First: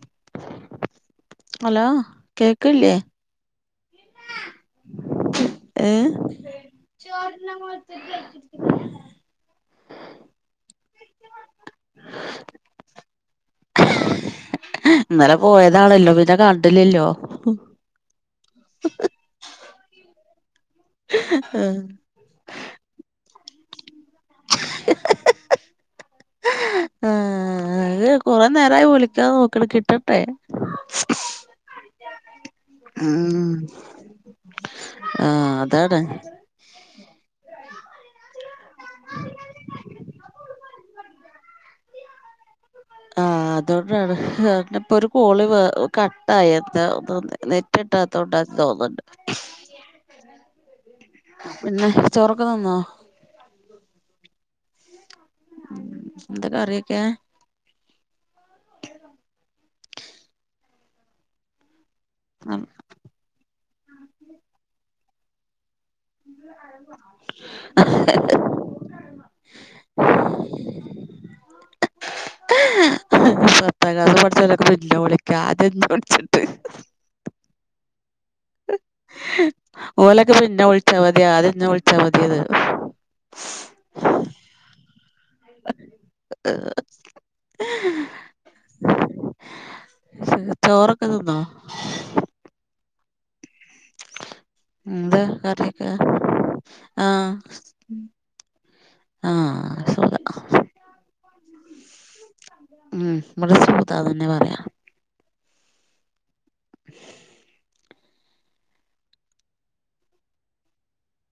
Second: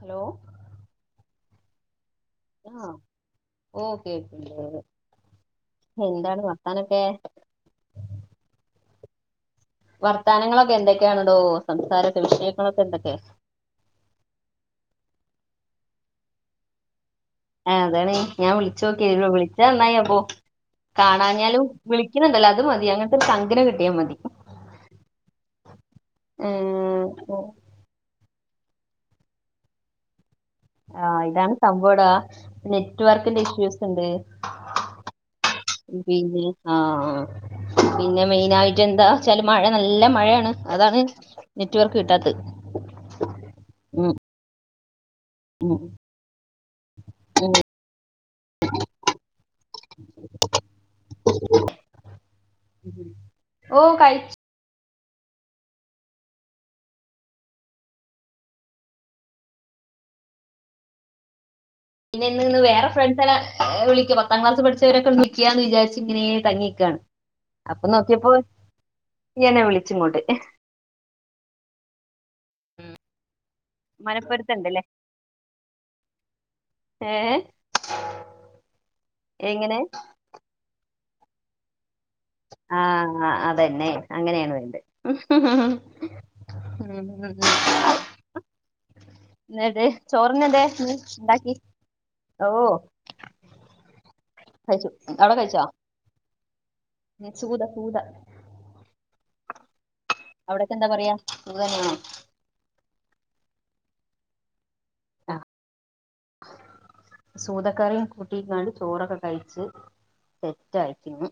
Hello hello ആഹ് കേക്കല്ലേ ഓ, കേക്ക്ണ്ട്. എന്താണ് വർത്താനൊക്കെ ഏഹ്. വർത്താനങ്ങളൊക്കെ, എന്തൊക്കെയാണടോ, സംസാരൊക്കെ, വിഷയങ്ങളൊക്കെ, എന്തൊക്കെ ആ. ഇന്നലെ, പോയതാണല്ലോ, പിന്നെ കണ്ടിലല്ലോ. ആ, അതാണ്, ഞ, ഞാൻ, വിളിച്ചോക്കിയെ, വിളിച്ചന്നായി, അപ്പൊ. കാണാഞ്ഞാലും, വിളിക്കുന്നുണ്ടല്ലോ, അത് മതി, അങ്ങനത്തെ, ഒരു, ചങ്കിനെ, കിട്ടിയാതി. ഉം. കുറെേ, നേരായി, വിളിക്കാൻനോക്ക്ണ്, കിട്ടണ്ടെ. ആഹ, ഇതാണ്, സംഭവം ഡാ, നെറ്റ് വർക്കിന്റെ, ഉം ഇഷ്യൂസ് ണ്ട്. ആ അതാണ് പിന്നെ, ആ, പിന്നെ മെയിനായിട്ട് [unintelligible] എന്താ, വച്ചാല്, മഴ, നല്ല മഴയാണ്, അതാണ്, നെറ്റ്വർക്ക്, കിട്ടാത്തത്. ആഹ, ഉം അതുകൊണ്ടാണ്, ഹഹ്, ഉം [unintelligible] കട്ടായത, തോന്നെ, നെറ്റിട്ടാത്തൊണ്ട, തോന്നുണ്ട്. പിന്നെ ചോറൊക്കെ തിന്നോ [inaudible] ഓ, കയ്ച്ച മ്മ്, എന്ത കറിയൊക്കെ. പിന്നെ, ഇന്ന്, ന്ന്, വേറെ ഫ്രണ്ട്‌ല്ല, വിളിക്ക, അ, പത്താം, ക്ലാസ്സ്‌ പഠിച്ചോരൊക്കെന്ന്, വിളിക്കാന്ന്, വിചാരിച്ച ഇതിങ്ങനെ, തങ്ങിക്കാണ്, അപ്പൊ, നോക്കിയപ്പോ എന്നെ, വിളിച്ച്ങ്ങോട്ട്. [inaudible] പത്താം ക്ലാസ് പഠിച്ചലൊക്കെ മനപ്പൊരുത്തണ്ടല്ലേ ന്നെ വിളിക്കാ അതെന്ത ന്നെ വിളിച്ചിട്ട് ഏ എങ്ങനെ ഓലൊക്കെ പിന്നെ വിളിച്ചാ മതി ആദ്യം ന്നെ വിളിച്ച ആഹ് അതന്നെ അങ്ങനെയാണ് വേണ്ടത് [unintelligible] എന്ന്ട്ടെ ചോറിന്നെന്തേ ചോറൊക്കെ തിന്നോ ഉണ്ടാക്കി ഓ കഴിച്ചു എന്താ അവിടെ കഴിച്ചോ കറിയൊക്കെ ആഹ് സൂത സൂത ആ അവിടെക്കൊ എന്താ പറയാ സുത തന്നെയാണോ ഉം ഇബെടെ സൂതാന്നെന്നെ പറിയാ സൂതക്കറിം കുട്ടിക്കാണ്ട് ചോറൊക്കെ കഴിച്ച് സെറ്റ് ആയിക്ക്ണ്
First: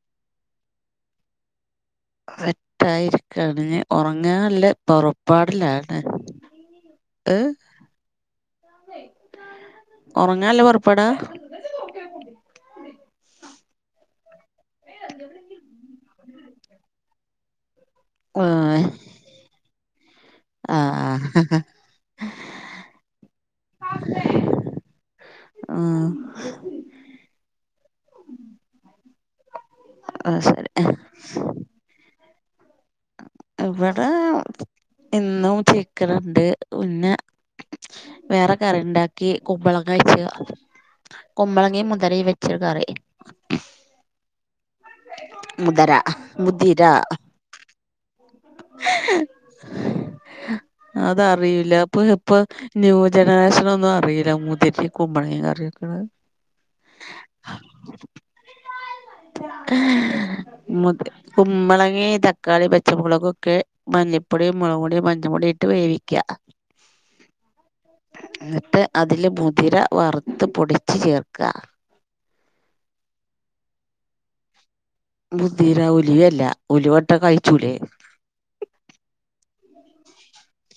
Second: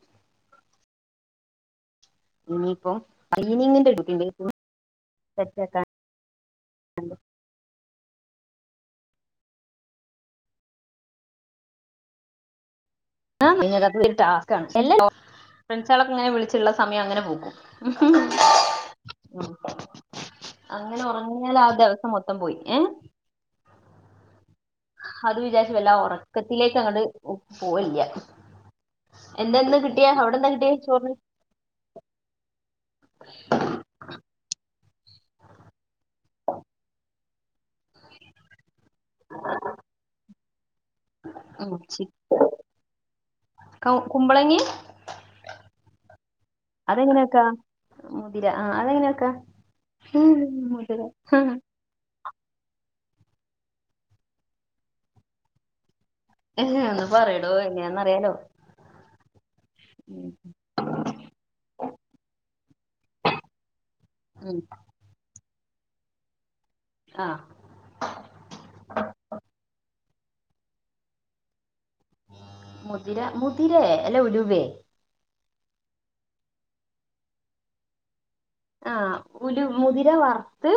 സെറ്റായി ഇരിക്കാണ് ഇഞ്ഞ് ക്ലീനിങ്ങിന്റെ ഡ്യൂട്ടി ഒറങ്ങാൻ ഉണ്ട് ഇല്ലെ സെറ്റ് ആക്കാൻ പൊറപ്പാടിലാണ് ഹ് ഒറങ്ങാൻ ഇല്ലെ പൊറപ്പാടാ ആ [unintelligible] ടാസ്ക്കാണ് എല്ലാ [unintelligible] ഫ്രണ്ട്സാളൊക്കെ ഇങ്ങെനെ വിൾച്ച് ഇള്ള സമയം അങ്ങനെ പോകും [unintelligible] അങ്ങനെ ഒറങ്ങിയാൽ ആഹ് ആ ദെവസം മൊത്തം പോയി ഏഹ് അത് വിചാര്ച്ച് വല്ലായെ ഉം ഒറക്കത്തിലേക്ക് അങ്ങെട്ട് പോവ്വെൽ ഇല്ല എന്താന്ന് കിട്ടിയെ? അവ്ടെ അത് എന്താ ശരി കിട്ടിയെ ചോറ്ന്? ഇവെടെ ഇന്നും ചിക്കെന് ഇണ്ട് പിന്നെ വേറെ കറിണ്ടാക്കി കുമ്പളെങ്ങ വെച്ച് ഉം കുമ്പളങ്ങിം മുതെരം വെച്ചൊര് കറി ചിക്കൻ കുമ്പളങ്ങി മുദെരാ, മുതിരാ അതെങ്ങനെ വെക്കാ മുതിര ആ അതെങ്ങനെയൊക്ക മുതിര ഇത് ഇപ്പം ന്യൂ ജെനറെഷൻ ഒന്നും അറീലാ മുതിരിം കുമ്പെളങ്ങിം കറി വെക്ക്ണെ ഏ ഒന്ന് പറയടോ എനെയാന്ന അറിയാലോ മുത് കുമ്പെളങ്ങിം തക്കാളി പച്ചമുളകൊക്കെ മഞ്ഞപ്പൊടി, ഉം മൊളക് പൊടി, മഞ്ഞ പൊടി ഇട്ട് വേവിക്കാ ആ എന്നിട്ട് അതിൽ മുതിര വർ ത്ത് പൊടിച്ച് ചേർക്കാ മുതിര. മുതിരെ? അല്ല ഉലുവേ? മുതിര. ഉലുവ അല്ല ഉലുവ ഇട്ടാ കഴ്ച്ചൂലെ? ആഹ് ഉലു മുതിര വർത്ത്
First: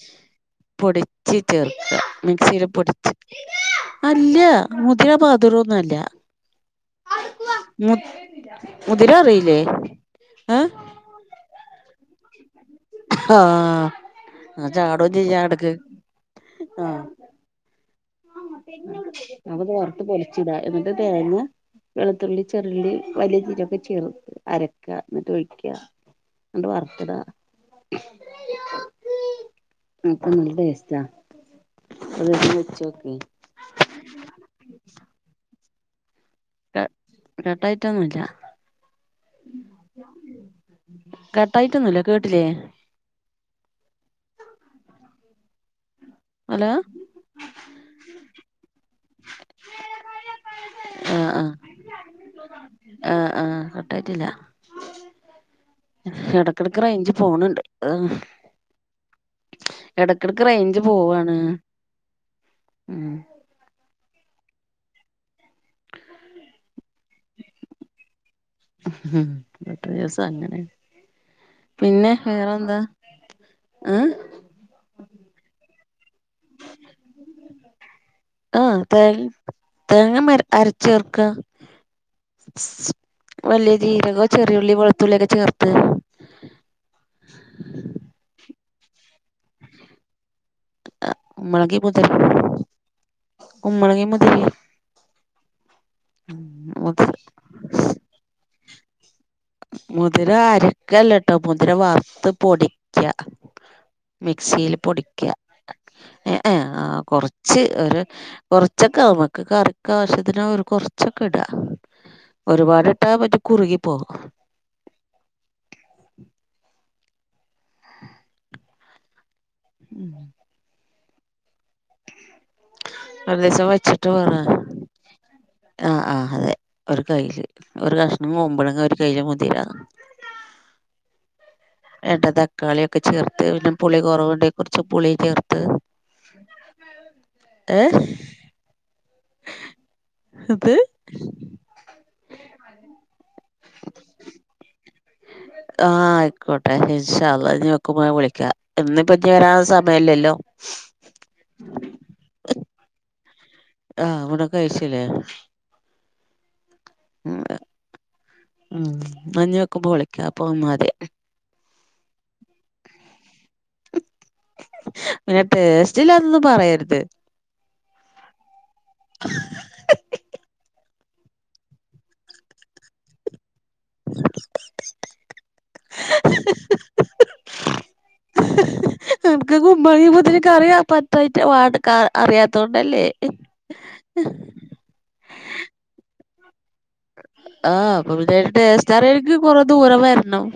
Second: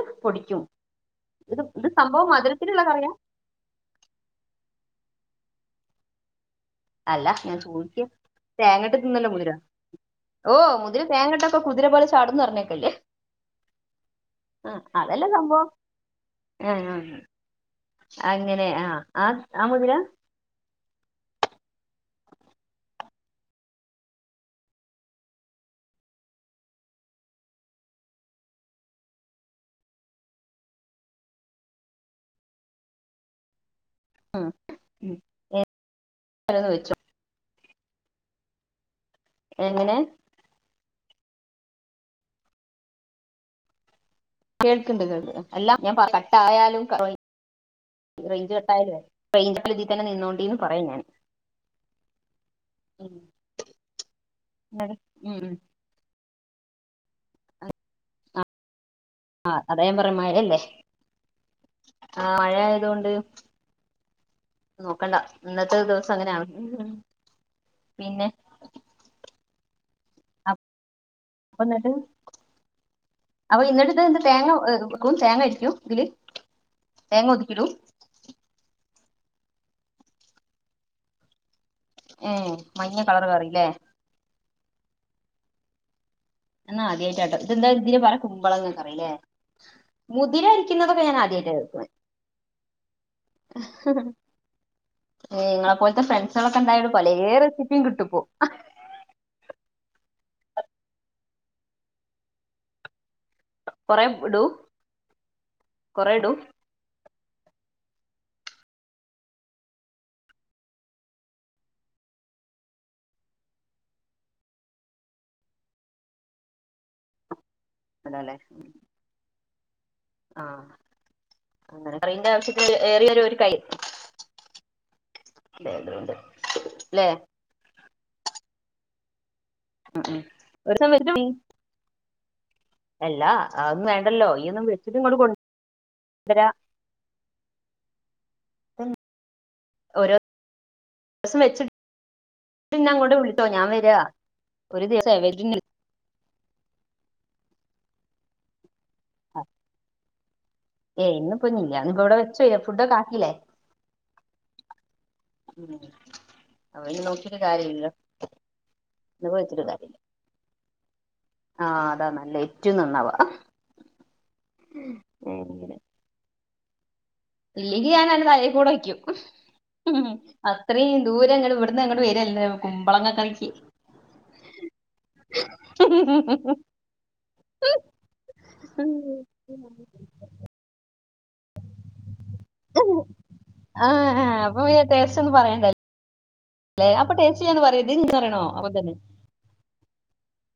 പൊടിച്ച് ചേർക്കാ മിക്സിൽ മധുരത്തിലുള്ള കറിയാ പൊടിച്ച് അല്ല മുതിര മാ ത്രോന്നും അല്ല അല്ല ഞാൻ ചോദിക്ക തേങ്ങട്ട് തിന്നല്ലോ മുതിര ഓ ഏഹ് മുതിര തേങ്ങട്ട ഇപ്പൊ കുതിര പോലെ ചാടൂന്ന് പറഞ്ഞേക്കല്ലേ ആഹ് ആ ആഹ് ചാടും അതല്ലേ ചെയ്യാ സംഭവം ഇടക്ക് ആഹ് ആഹ് അത് പൊറത്ത് പൊടിച്ചിടാ എന്നിട്ട് തേങ്ങ വെളുത്തുള്ളി ചെറുള്ളി വലിയ ചീരൊക്കെ ചേർത്ത് അരക്ക എന്നിട്ട് ഒഴിക്കുക ആണ്ട് വറ്ത്തിടാ നല്ല ഒരു ദിവസം വെച്ചുനോക്ക് ആഹ് ക കട്ടായിട്ടൊന്നുല്ല എങ്ങനെ കട്ടായിട്ടൊന്നുല്ല കേട്ടിലേ കേൾക്ക്ണ്ട് കേൾക്ക്ണ്ട് അല്ല ഞാൻ ഹലോ കട്ടായാലും റേഞ്ച് കെട്ടായി റേഞ്ച് [unintelligible] ന്നെ നിന്നോണ്ടീന്ന് പറയും ഞാൻ ആഹ് ആഹ് ഉം. ആഹ് ആഹ് കട്ടായിട്ടില്ല ഉം, ഉം. ഇടക്കിടക്ക് റേഞ്ച് പോണ് ണ്ട് ആഹ് അതാ ഞാൻ പറഞ്ഞേ മയല്ലേ റേഞ്ച് പോവാണ് ആഹ് മഴ ആയതൊണ്ട് ഉം നോക്കണ്ട ഇന്നത്തെ ദിവസം അങ്ങനെയാണ് പിന്നെ ഉം ഒരു ദിവസം അങ്ങനെ അപ്പൊ എന്നിട്ട് പിന്നെ വേറെന്താ അപ്പൊ ഇന്നിട്ട് ഇത് ഏഹ് തേങ്ങ വെക്ക തേങ്ങ ഇടിക്കും ഇതില് തേങ്ങ ഒതുക്കിടൂം ആഹ് തേ തേങ്ങ അരച്ചേർക്ക ഏ മഞ്ഞ കളർ കറി അല്ലേ വലിയ ജീരകോ ചെറിയുള്ളി വെളുത്തുള്ളിയൊക്കെ ചേർത്ത് എന്നാ ആദ്യയിട്ടാട്ടോ ഇതെന്താ ഇതി പറ കുമ്പളങ്ങറിയില്ലേ മുതിരി ക്കുന്നതൊക്കെ ഞാൻ ആദ്യയിട്ട് കുമ്പളങ്ങി കേ മുതിര കുമ്പളങ്ങി മുതിര ഏഹ് നിങ്ങളെപ്പോലത്തെ ഫ്രണ്ട്സുകളൊക്കെ ഇണ്ടായൊണ്ട് മുതിര പലേ റെസിപ്പിയും കിട്ടുപ്പോ മുതിര അരക്കല്ലട്ടോ മുതിര വറത്ത് പൊടിക്ക കൊറേ ഇടൂ മിക്സിൽ പൊടിക്ക കൊറേ ഇടൂ ഏ ഏ കൊർച്ച് ഒരു കൊറച്ചൊക്കെ അമക്ക് കറിക്കാവശ്യത്തിനോരു കൊർച്ചൊക്കെ ഇടാ ഒരുപാടിട്ടാ പറ്റെ കുറുകി പോവു അതെല്ലെ ആഹ് അ്ങ്ങനെ പറേണ്ട്യ വ്ശ്യല്യ ഒരു ദിവസം വെച്ചിട്ട് [unintelligible] ആഹ് ഉണ്ട് ആഹ് അതെ ല്ലെ ഒരു കയ്യില് ഒരു കഷ്ണം കൊമ്പഴങ്ങ ഒരു കയ്യില് മുതിര ഉം ഉം ഒരു സം [unintelligible] ഏട്ടത ക്കാളിയൊക്കെ ചേർത്ത് പിന്നെ അതൊന്നും പുളി വേണ്ടല്ലോ കൊറവ്ണ്ടെ ഇയ്യൊന്ന് കൊർച്ച് വെച്ചിട്ട് പുളി ഇങ്ങോട്ട് ചേർത്ത് കൊണ്ടുവരാ ഏഹ് ഓരോ ഇത് സം വെച്ചി ഇന്നെ അങ്ങോട്ട് വിളി റ്റോ ഞാൻ വര ഒരു ദിവസ് ആഹഹ് ആയിക്കോട്ടെ ഇഷാഅള്ളാ ഇഞ് വെക്കുമ്പ വിളിക്കാ ഇന്നിപ്പൊ [unintelligible] സമയല്ലല്ലോ ഏയ് ഇന്നിപ്പോ ഇല്ല ഇന്നിപ്പോ ഇവിടെ വെച്ചോ ഫുഡൊക്കെ ആക്കിയില്ലേ ആഹ് ഊണൊക്കെ കഴിച്ച്ല്ലേ [unintelligible] അവരെ നോക്കീട്ട് ഉം കാര്യമില്ലല്ലോ ഇന്ന് പ്പൊ ന്നാ ഇനി വെച്ചിട്ട് വെക്കുമ്പോ കാര്യല്ല വിളിക്കാം അപ്പൊ മതി ആഹ് അതാ നല്ലത് ഏറ്റവും നന്നാവാ പിന്നെ ടേസ്റ്റ് ഇല്ലാന്നൊന്നും പറയരുത് ഇല്ലെങ്കി ഞാൻ അന്റെ തലേ കൂടെ ഒയ്ക്കും ഉം അത്രയും ദൂരം ഇങ്ങള് ഇവിടുന്ന് അങ്ങട്ട് വരല്ലേ കുമ്പളങ്ങ കറിക്ക് [unintelligible] [unintelligible] അറിയാത്തോണ്ടല്ലേ ആഹ് ആ അപ്പൊ പിന്നെ ടേസ്റ്റൊന്നും പറയണ്ട ല്ലേ അപ്പൊ ടേസ്റ്റിയാന്ന് പറയര്ത് ആഹ് നി അപ്പൊ പിന്നെ പറയണോ അപ്പ തന്നെ ടേസ്റ്റ് അറിയണെങ്കി കൊറേ ദൂരം വരണം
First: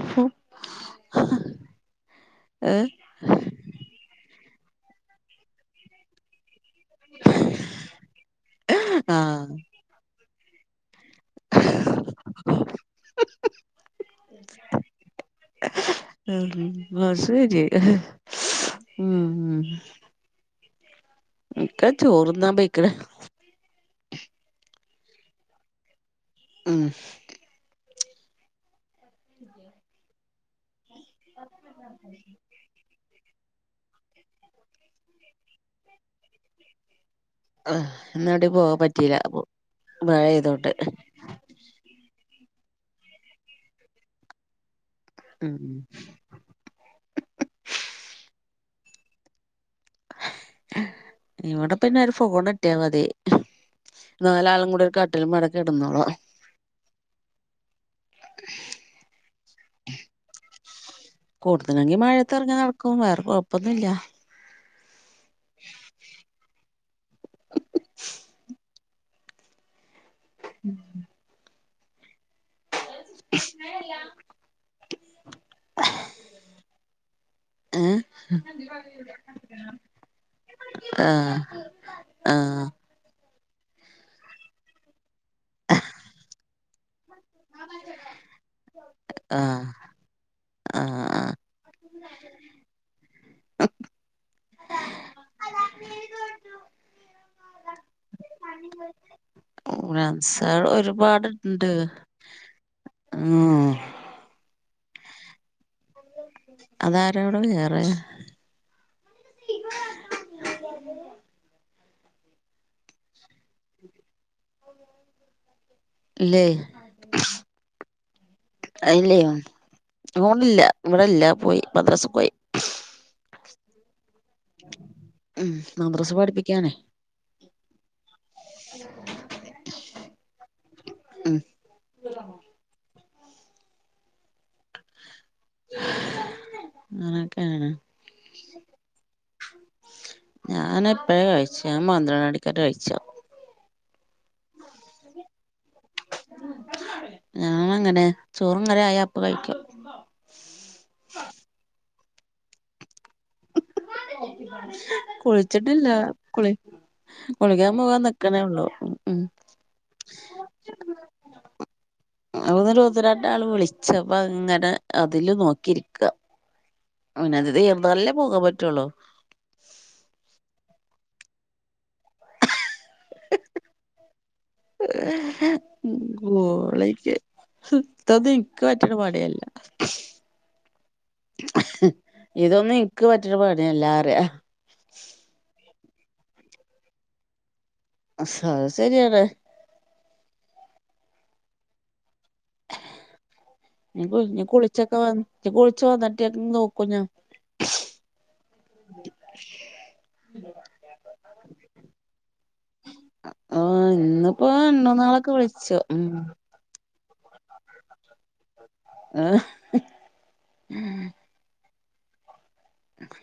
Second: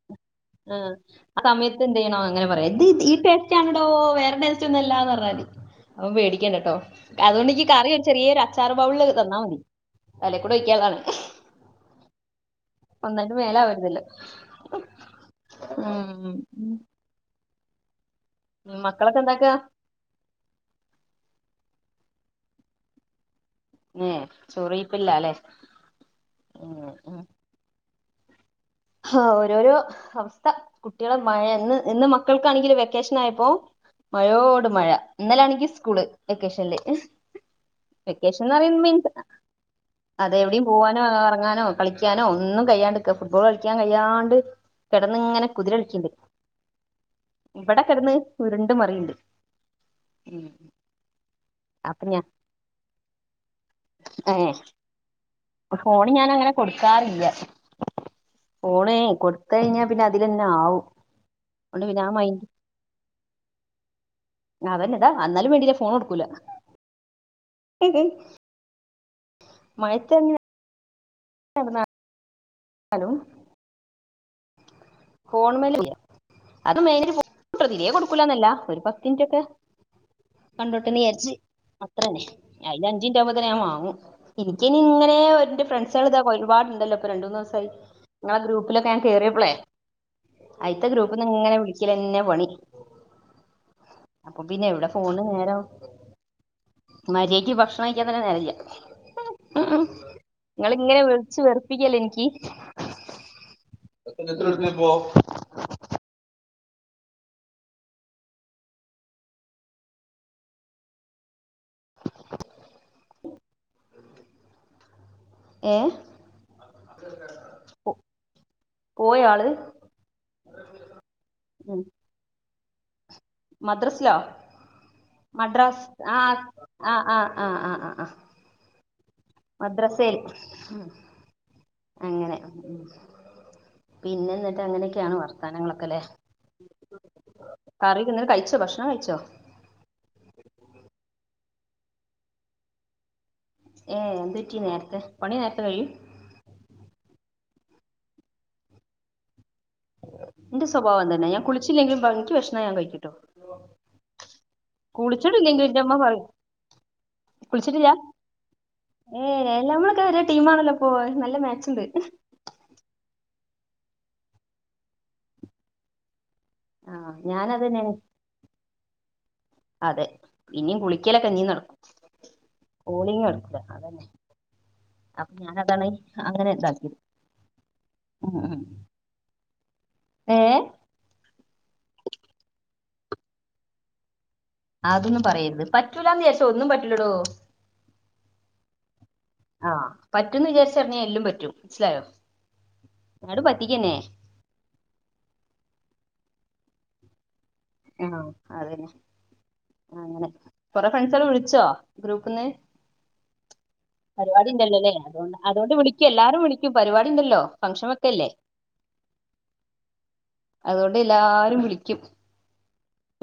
ആ സമയത്ത് എന്ത് ചെയ്യണോ അങ്ങനെ പറയാ ത് ഏഹ് ഈ ടെസ്റ്റണടോ വേറെ ടേസ് റ്റൊന്നല്ലാന്നറഞ്ഞാ മതി അപ്പ പേടിക്കണ്ട ട്ടോ അതുകൊണ്ട് ഇക്ക് കറി ചെറിയൊരു അച്ചാറ് ബൗള്ല് തന്നാ ആഹ് മതി തലേ കൂടെ ഒയ്ക്കാള്ളതാണ് ഒന്നായിട്ട് മേല് ആവരുതല്ലോ ഇന്നാ ശരി ഉം മക്കളൊക്കെ ഉം എന്താക്കാ ഇക്ക ചോറ്ന്നാൻ പെയ്ക്ക്ണ് മ് ചോറൊയ്പ്പിലാല്ലേ ഉം ഹാ ഓരോരോ അവസ്ഥ കുട്ടികളെ മഴ ഇന്ന് ഇന്ന് മക്കൾക്കാണെങ്കില് വെക്കേഷൻ ആയ പ്പൊ മഴയോട് മഴ ഇന്നലാണെങ്കി സ്കൂള് വെക്കേഷനില് ആ ഇന്നേടിം പോവാൻ പറ്റീല അതെ എവിടെയും മഴെയ്തോണ്ട് പോവാനോ ഇറങ്ങാനോ കളിക്കാനോ ഒന്നും കയ്യാണ്ട്ക്ക ഫുട്ബോൾ കളിക്കാൻ കയ്യാണ്ട് കിടന്ന് ഇങ്ങനെ ഉം കുതിരളിക്ക്ണ്ട് ഇവിടെ കിടന്ന് ഉരുണ്ട് മറിയീണ്ട് ഇവിടെ പിന്നെ ഒരു ഫോൺ കിട്ടിയാ മതി നാലാളും കൂടി ഒരു കട്ടിലുമ്മേടെ ഏ ഫോണ് കെടന്നോളും ഞാനങ്ങനെ കൊടുക്കാറില്ല ഫോണേ കൊടുത്ത് കഴിഞ്ഞാ പിന്നെ അതിലന്നെ ആവും അതുകൊണ്ട് കൊടുത്ത്ണെങ്കി പിന്നെ ആ മഴത്ത് മൈൻഡ് ഇറങ്ങാതെ നടക്കും വേറെ കൊഴപ്പൊന്നുംല്ല അതെന്നെ ഇതാ എന്നാലും വേണ്ടീല്ല ഫോൺ കൊടുക്കൂല മഴയത്ത് കെടന്നാ ഹലോ ഫോൺ മേല് ഇല്ല്യ അത് [unintelligible] ഏഹ് കൊടുക്കൂലന്നല്ല ഒരു പത്തിൻറ്റൊക്കെ കണ്ടോട്ടെന്ന് വിചാരിച്ച് ആഹ് അത്രന്നെ ആഹ് അയ്ല് അഞ്ചിൻറ്റ് ആവ് ത്തിന് ഞാൻ വാങ്ങും എനിക്കിങ്ങനെ ഒര് ഓന്റെ ഫ്രണ്ട്സാള് താ ഒരുപാട് ഇപ്പൊ രണ്ട് മൂന്ന് ദിവസായി നിങ്ങളെ ഗ്രൂപ്പിലൊക്കെ ഞാൻ കേറിയപ്പളെ ആഹ് അയിത്ത ഗ്രൂപ്പ്ന്ന് ആഹ് ങ്ങനെ വിളിക്കലന്നെ പണി അപ്പൊ പിന്നെ എവിടെ ഫോണ്ന് നേരം മരിയാതക്ക് ഭക്ഷണം കഴിക്കാൻ തന്നെ നേരല്ല്യ ഫ്രണ്ട്സാള് ഇങ്ങളിങ്ങനെ വിളിച്ച് ഒരുപാടുണ്ട് വെറുപ്പിക്കല്ലേ എനിക്ക് ഉം [unintelligible] അതാരാ അവിടെ വേറെ ഏ ല്ലെ അയില്ലേ പോയോ വാ ആള് ഓന് ഇല്ല ഇവിടെല്ല പോയി മദ്റസെപോയി മദ്ദ്രസിലോ ഉം മഡ്രാസ് മദ്രസ ആആ പഠിപ്പിക്കാനേ ആ ആ ആ ആ ആ മദ്രസയിൽ ഉം ഉം അങ്ങനെ പിന്നെ എന്നിട്ട് അങ്ങനെയൊക്കെയാണ് വർ വർത്താനങ്ങളൊക്കെ അല്ലേ അങ്ങനൊക്കെയാണ് കറിയൊക്ക എന്തേലും കഴിച്ചോ ഭക്ഷണം കഴിച്ചോ ഞാൻ എപ്പഴേ കഴിച്ച് ഞാൻ പന്ത്രണ്ട് മണിക്കറ്റെ കഴിച്ച ഏ എന്ത്‌ പറ്റി നേരത്തെ പണി നേരത്തെ കഴിയും ഞാന് അങ്ങനെ ചോറും കറിം ആയാ അപ്പ കഴിക്കും എന്റെ സ്വഭാവം അങ്ങന്നെ ഞാൻ കുളിച്ചില്ലെങ്കിലും എനിക്ക് വിശന്ന ഞാൻ കഴിക്കിട്ടോ കുളിച്ചിട്ടില്ല പറയും കുളി കുളിക്കാൻ കുളിച്ചിട്ടില്ല പോകാൻ നിക്കണേ ഉള്ളൂ ഉം ഉം ഏ എല്ലമ്മളൊക്കെ ഒ ടീ ആണല്ലോ അപ്പൊ നല്ല മാച്ച് ഉണ്ട് അന്നേരം ഒന്ന് രണ്ട് ആള് വിളിച്ചപ്പ അങ്ങനെ അതില് നോക്കിരിക്ക ആ ഞാനതന്നേ പറ്റുള്ളൂ അതെ ഇനിം കുളിക്കല ക്കഞ്ഞീം നടക്കും കോളിങ് നടക്കൂല അതന്നെ അപ്പൊ ഞാനതാണ് ഉം അങ്ങനെ ഇതാക്കിയത് കോളിങ് എത്തത് ഉം ഉം എനിക്ക് പറ്റണ പണിയല്ല ഏ ഇതൊന്ന് ഇക്ക് പറ്റണ പണി അല്ലാ പറയാ അതൊന്നും പറയത് പറ്റൂലന്ന് വിചാരിച്ച ഒന്നും പറ്റൂലടോ അത് ശരിയാണ് ആ പറ്റൂന്ന് വിചാരിച്ചഞ്ഞാൽ എല്ലും പറ്റൂ മനസ്സിലായോ ഇങ്ങട് പറ്റിക്കന്നെ ഞ്ഞി കുളിച്ചൊക്കെ വന്ന് ഇഞ്ഞി കുളിച്ചു വന്നിട്ട് ട്ടിയങ് നോക്കുഞ്ഞാ ആ അതന്നെ ആ അങ്ങനെ കൊറെ ഫ്രണ്ട്സെല്ലാം വിളിച്ചോ ഗ്രൂപ്പ്ന്ന് ആഹ് ഇന്നിപ്പോ പരിപാടി ഇണ്ടല്ലോല്ലേ ഇന്നും നാളൊക്കെ അതുകോണ്ട് അതുകൊണ്ട് വിളിച്ചു ഉം വിളിക്കും എല്ലാരും വിളിക്കും പരിപാടി ഇവിഡ്ണ്ടല്ലോ ഫങ്ങ്ഷൻ വെക്കെല്ലേ ആഹ് അതൊണ്ട് എല്ലാരും വിളി ക്കും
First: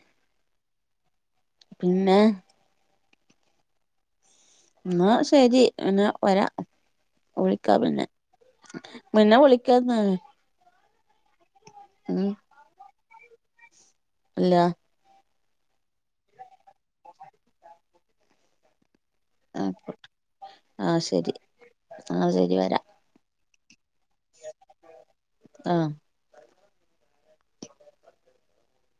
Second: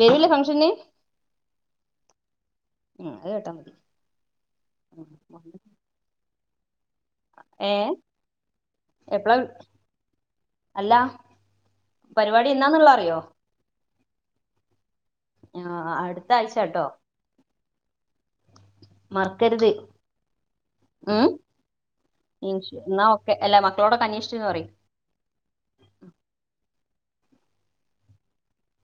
വേരില്ല ഫങ്ഷന് പിന്നെ ഉം അത് കേട്ടാൽ മതി എന്നാ ശരി എന്നാ വരാ ഏ വിളിക്കാ പിന്നെ എപ്പള പിന്നെ വിളിക്കാന്നാ അല്ല ഉം പരിപാടി എന്താന്നുള്ള അറിയോ ഇല്ല ആ അടുത്ത ആഴ്ചാട്ടോ മറക്കരുത് ആഹ് ഉം ശരി ആഹ് ശരി വരാ എന്നാ ഓക്കെ അല്ലാ മക്കളോടൊക്കെ അന്വേഷിച്ചന്ന് പറയ് ആഹ്